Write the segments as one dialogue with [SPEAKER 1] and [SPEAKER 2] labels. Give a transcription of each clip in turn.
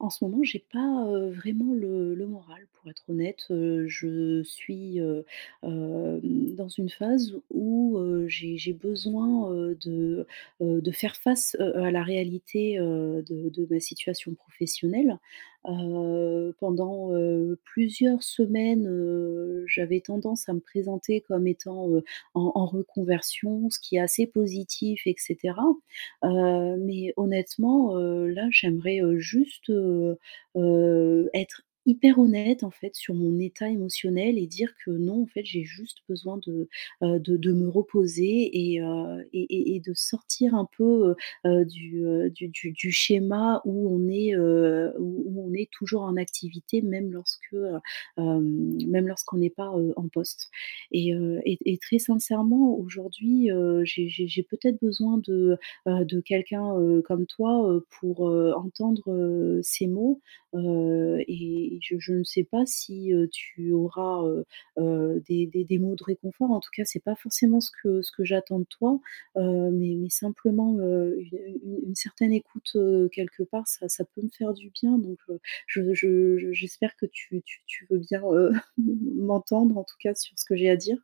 [SPEAKER 1] En ce moment, j'ai pas, vraiment le moral pour être honnête. Je suis, hem, dans une phase où, j'ai besoin, de faire face, à la réalité, de ma situation professionnelle. Plusieurs semaines, j'avais tendance à me présenter comme étant, en reconversion, ce qui est assez positif etc. Mais honnêtement, là, j'aimerais, être hyper honnête, en fait, sur mon état émotionnel, et dire que non, en fait, j'ai juste besoin de, de me reposer et de sortir un peu, du, du schéma où on est, où on est toujours en activité, même lorsque, même lorsqu'on n'est pas, en poste, et très sincèrement, aujourd'hui, j'ai peut-être besoin de quelqu'un, comme toi, pour, entendre, ces mots, et je ne sais pas si, tu auras, des mots de réconfort. En tout cas, c'est pas forcément ce que j'attends de toi, mais simplement, une une certaine écoute, quelque part, ça peut me faire du bien, donc je j'espère que tu veux bien, m'entendre, en tout cas, sur ce que j'ai à dire.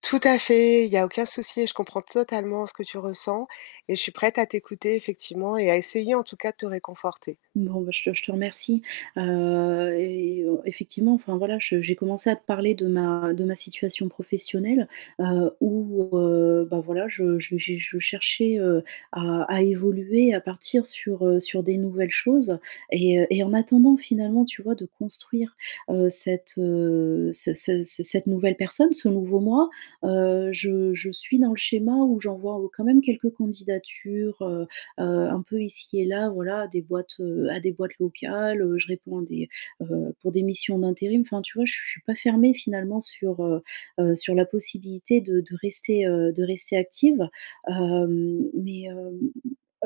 [SPEAKER 2] Tout à fait, il y a aucun souci et je comprends totalement ce que tu ressens et je suis prête à t'écouter effectivement et à essayer en tout cas de te réconforter.
[SPEAKER 1] Bon, bah, je te remercie, effectivement, enfin, voilà, je j'ai commencé à te parler de ma situation professionnelle, où, bah, voilà, je cherchais, à évoluer, à partir sur, sur des nouvelles choses, et en attendant, finalement, tu vois, de construire, cette, ce ce ce cette nouvelle personne, ce nouveau moi. Je suis dans le schéma où j'envoie quand même quelques candidatures, un peu ici et là, voilà, à des boîtes locales. Je réponds à des, pour des missions d'intérim. Enfin, tu vois, je suis pas fermée finalement sur, sur la possibilité de rester, de rester active. Hem, mais, hem,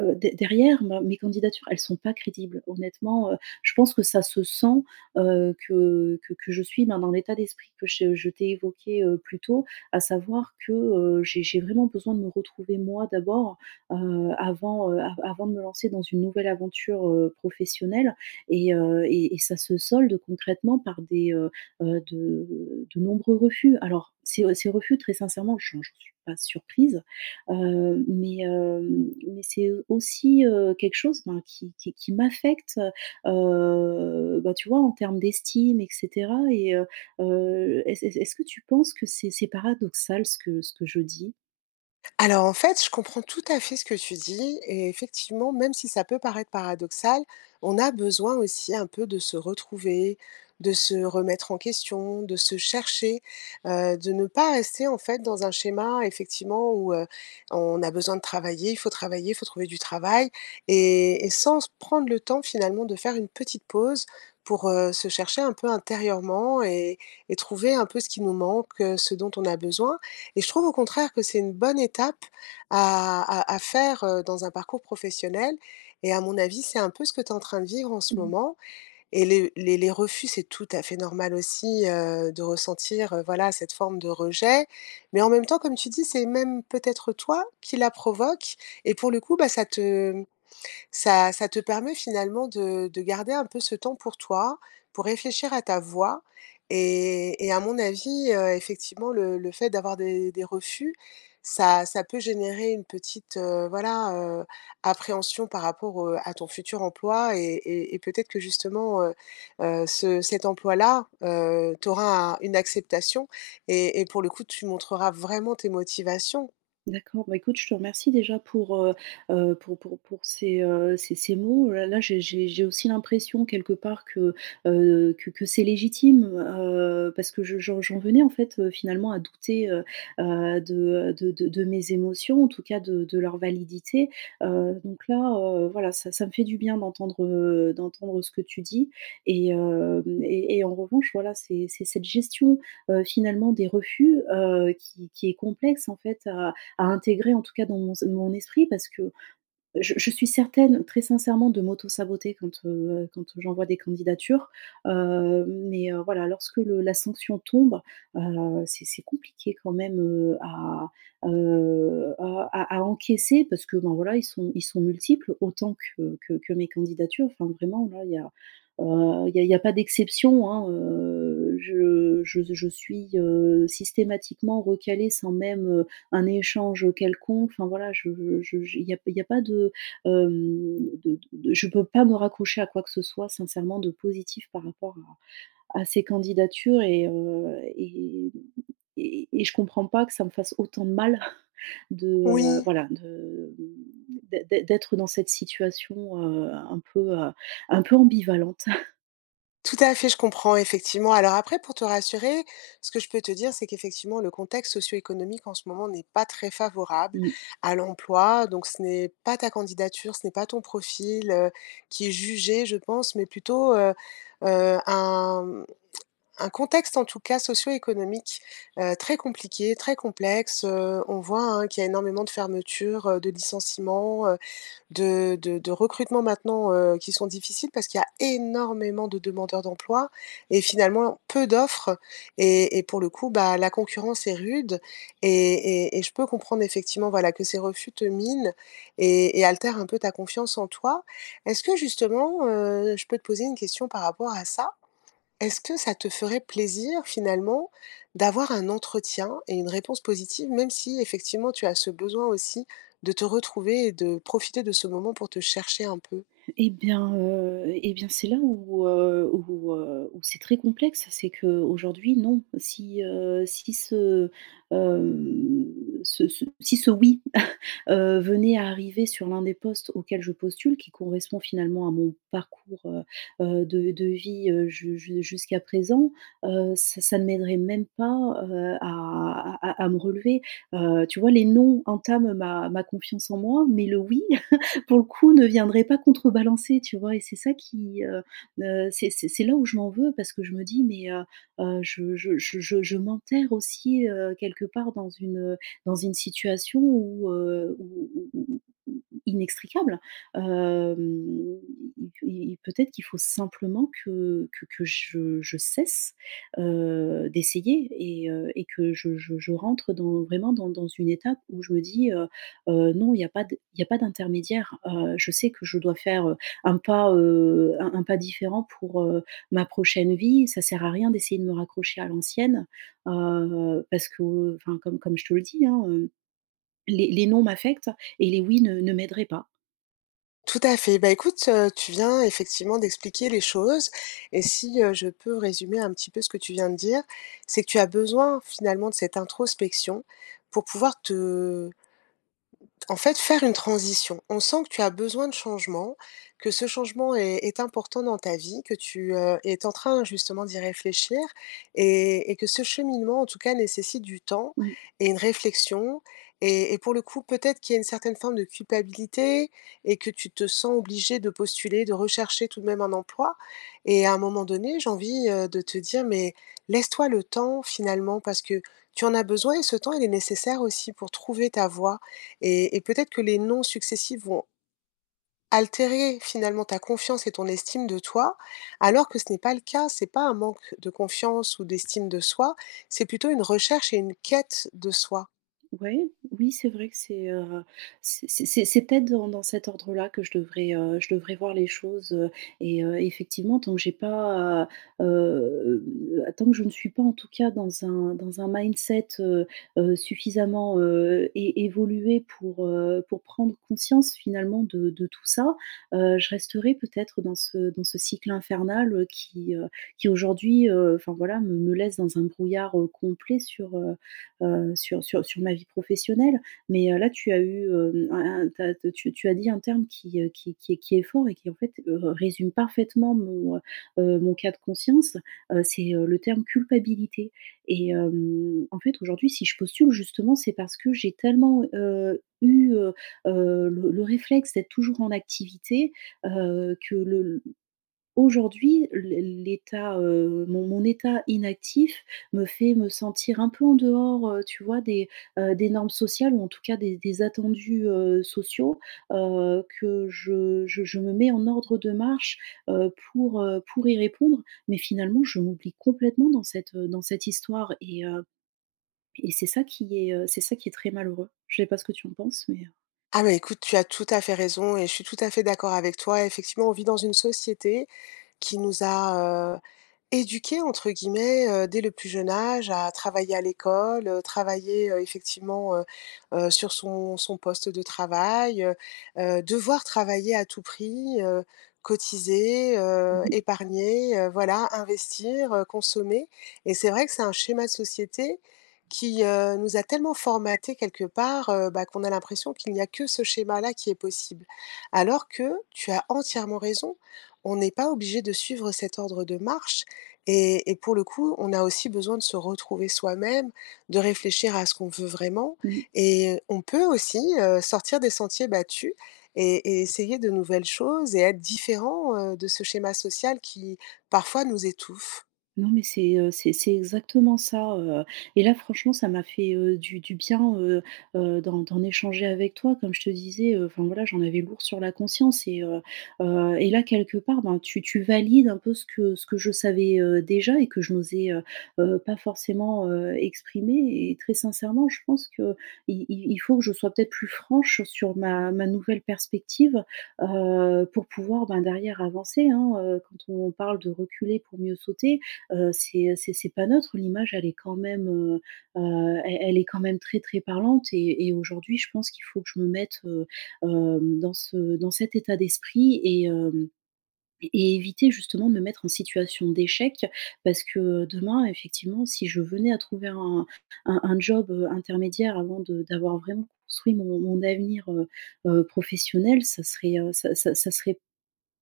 [SPEAKER 1] de derrière ma mes candidatures, elles sont pas crédibles. Honnêtement, je pense que ça se sent, que je suis, ben, dans l'état d'esprit que je t'ai évoqué, plus tôt, à savoir que, j'ai vraiment besoin de me retrouver moi d'abord, avant, av avant de me lancer dans une nouvelle aventure, professionnelle, et ça se solde concrètement par des, de nombreux refus. Alors ces, ces refus, très sincèrement, je ne suis pas surprise, mais c'est aussi, quelque chose, ben, qui qui m'affecte, bah, tu vois, en termes d'estime et cetera. Est-ce est-ce que tu penses que c'est paradoxal ce que je dis?
[SPEAKER 2] Alors en fait, je comprends tout à fait ce que tu dis et effectivement, même si ça peut paraître paradoxal, on a besoin aussi un peu de se retrouver, de se remettre en question, de se chercher, de ne pas rester en fait dans un schéma effectivement où, on a besoin de travailler, il faut trouver du travail et sans s prendre le temps finalement de faire une petite pause pour, se chercher un peu intérieurement et trouver un peu ce qui nous manque, ce dont on a besoin. Et je trouve au contraire que c'est une bonne étape à faire, dans un parcours professionnel et à mon avis, c'est un peu ce que tu es en train de vivre en ce moment et les refus, c'est tout à fait normal aussi, de ressentir, voilà, cette forme de rejet. Mais en même temps, comme tu dis, c'est même peut-être toi qui la provoque et pour le coup, bah, ça te permet finalement de garder un peu ce temps pour toi, pour réfléchir à ta voix et à mon avis, effectivement, le fait d'avoir des refus, ça peut générer une petite, voilà, heu, appréhension par rapport, à ton futur emploi et peut-être que justement, ce cet emploi-là, tu auras une acceptation et pour le coup, tu montreras vraiment tes motivations.
[SPEAKER 1] D'accord, bah, écoute, je te remercie déjà pour, pour ces, ces mots. Là, j'ai aussi l'impression, quelque part, que, que c'est légitime, parce que je j'en venais en fait, finalement à douter, de mes émotions, en tout cas de leur validité. Donc là, voilà, ça me fait du bien d'entendre, d'entendre ce que tu dis, et et en revanche, voilà, c'est cette gestion, finalement, des refus, qui est complexe, en fait, à intégrer, en tout cas, dans mon esprit, parce que je suis certaine, très sincèrement, de m'auto-saboter quand, quand j'envoie des candidatures. Mais voilà, lorsque la sanction tombe, c'est compliqué quand même à, à encaisser, parce que ben voilà, ils sont multiples autant que, que mes candidatures. Enfin, vraiment, là, il y a. Il n'y a, il y a pas d'exception, hein. Je, je suis systématiquement recalée sans même un échange quelconque. Enfin voilà, je il y a pas de, hem, de je peux pas me raccrocher à quoi que ce soit, sincèrement, de positif par rapport à ces candidatures, et je comprends pas que ça me fasse autant de mal de,
[SPEAKER 2] Oui.
[SPEAKER 1] voilà, de d'être dans cette situation, un peu ambivalente.
[SPEAKER 2] Tout à fait, je comprends effectivement. Alors après, pour te rassurer, ce que je peux te dire, c'est qu'effectivement, le contexte socio-économique en ce moment n'est pas très favorable à l'emploi. Donc, ce n'est pas ta candidature, ce n'est pas ton profil qui est jugé, je pense, mais plutôt euh, un, un contexte, en tout cas, socio-économique très compliqué, très complexe. On voit hein, qu'il y a énormément de fermetures, de licenciements. De de recrutement maintenant, qui sont difficiles parce qu'il y a énormément de demandeurs d'emploi et finalement peu d'offres et pour le coup, bah, la concurrence est rude et je peux comprendre effectivement, voilà, que ces refus te minent et altèrent un peu ta confiance en toi. Est-ce que justement, je peux te poser une question par rapport à ça? Est-ce que ça te ferait plaisir finalement d'avoir un entretien et une réponse positive, même si effectivement tu as ce besoin aussi de te retrouver et de profiter de ce moment pour te chercher un peu?
[SPEAKER 1] Eh bien, c'est là où, où c'est très complexe. C'est qu'aujourd'hui, non, si, si ce, hem, ce ce si ce « oui » venait à arriver sur l'un des postes auxquels je postule, qui correspond finalement à mon parcours, de vie, ju ju jusqu'à présent, ça ne m'aiderait même pas, à à me relever. Tu vois, les « non » entament ma confiance en moi, mais le « oui », pour le coup, ne viendrait pas contrebalancer, tu vois? Et c'est ça qui, c'est là où je m'en veux, parce que je me dis : « Mais, je m'enterre aussi, quelque part, dans une situation où, où inextricable. » Hem, Il peut-être qu'il faut simplement que je cesse, d'essayer, et que je je rentre dans vraiment dans une étape où je me dis, Non, il n'y a pas d il y a pas d'intermédiaire. » Je sais que je dois faire, un pas, un pas différent pour, ma prochaine vie. Ça sert à rien d'essayer de me raccrocher à l'ancienne. Parce que, enfin, comme je te le dis, hein, les non m'affectent et les oui ne m'aideraient pas.
[SPEAKER 2] Tout à fait. Bah, écoute, tu viens effectivement d'expliquer les choses et si, je peux résumer un petit peu ce que tu viens de dire, c'est que tu as besoin finalement de cette introspection pour pouvoir te En fait, faire une transition. On sent que tu as besoin de changement, que ce changement est, est important dans ta vie, que tu es en train justement d'y réfléchir et que ce cheminement, en tout cas, nécessite du temps
[SPEAKER 1] Mmh.
[SPEAKER 2] et une réflexion. Et pour le coup, peut-être qu'il y a une certaine forme de culpabilité et que tu te sens obligé de postuler, de rechercher tout de même un emploi. Et à un moment donné, j'ai envie de te dire, mais laisse-toi le temps finalement parce que tu en as besoin et ce temps, il est nécessaire aussi pour trouver ta voie et peut-être que les non successifs vont altérer finalement ta confiance et ton estime de toi, alors que ce n'est pas le cas. C'est pas un manque de confiance ou d'estime de soi, c'est plutôt une recherche et une quête de soi.
[SPEAKER 1] Ouais, oui, c'est vrai que c'est, c'est peut-être dans cet ordre-là que je devrais voir les choses. Effectivement, tant que j'ai pas, heu heu, tant que je ne suis pas, en tout cas, dans un mindset, suffisamment, é évolué pour prendre conscience, finalement, de tout ça, je resterai peut-être dans ce cycle infernal, qui aujourd'hui, enfin, voilà, me laisse dans un brouillard, complet sur, sur, sur ma vie professionnelle. Mais là, tu as eu, tu as dit un terme qui, qui est fort et qui, en fait, résume parfaitement mon cas de conscience. C'est le terme culpabilité. En fait, aujourd'hui, si je postule justement, c'est parce que j'ai tellement eu le réflexe d'être toujours en activité, euh, que le, aujourd'hui, l'état, mon état inactif me fait me sentir un peu en dehors, tu vois, des normes sociales, ou en tout cas des attendus, sociaux, que je je me mets en ordre de marche, pour y répondre. Mais finalement, je m'oublie complètement dans cette histoire, et c'est ça qui est, c'est ça qui est très malheureux. Je sais pas ce que tu en penses,
[SPEAKER 2] Ah mais écoute, tu as tout à fait raison et je suis tout à fait d'accord avec toi. Effectivement, on vit dans une société qui nous a, éduqués entre guillemets, dès le plus jeune âge à travailler à l'école, travailler, effectivement, sur son poste de travail, devoir travailler à tout prix, cotiser,
[SPEAKER 1] mmh mh.
[SPEAKER 2] épargner, voilà, investir, consommer et c'est vrai que c'est un schéma de société qui, nous a tellement formatés quelque part, bah, qu'on a l'impression qu'il n'y a que ce schéma-là qui est possible. Alors que tu as entièrement raison, on n'est pas obligé de suivre cet ordre de marche et pour le coup, on a aussi besoin de se retrouver soi-même, de réfléchir à ce qu'on veut vraiment
[SPEAKER 1] Mmh.
[SPEAKER 2] et on peut aussi, sortir des sentiers battus et essayer de nouvelles choses et être différent, de ce schéma social qui, parfois, nous étouffe.
[SPEAKER 1] Non, mais c'est, c'est exactement ça, et là, franchement, ça m'a fait, du bien, d'en échanger avec toi. Comme je te disais, enfin voilà, j'en avais lourd sur la conscience, et là, quelque part, ben, tu valides un peu ce que je savais, déjà, et que je n'osais, pas forcément, exprimer, et très sincèrement, je pense que il faut que je sois peut-être plus franche sur ma nouvelle perspective, pour pouvoir, ben, derrière avancer, hein. Quand on parle de reculer pour mieux sauter, c'est pas neutre. L'image, elle est quand même, elle est quand même très, très parlante, et aujourd'hui, je pense qu'il faut que je me mette, dans ce dans cet état d'esprit, et éviter justement de me mettre en situation d'échec. Parce que, demain, effectivement, si je venais à trouver un un job, intermédiaire, avant de d'avoir vraiment construit mon avenir, professionnel, ça serait, ça ça serait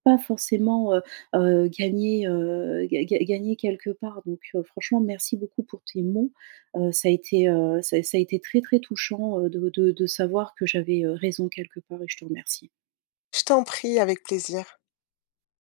[SPEAKER 1] pas forcément, gagner, ga ga gagner quelque part. Donc franchement, merci beaucoup pour tes mots. Ça a été, ça a été très, très touchant, de savoir que j'avais, raison quelque part, et je te remercie.
[SPEAKER 2] Je t'en prie, avec plaisir.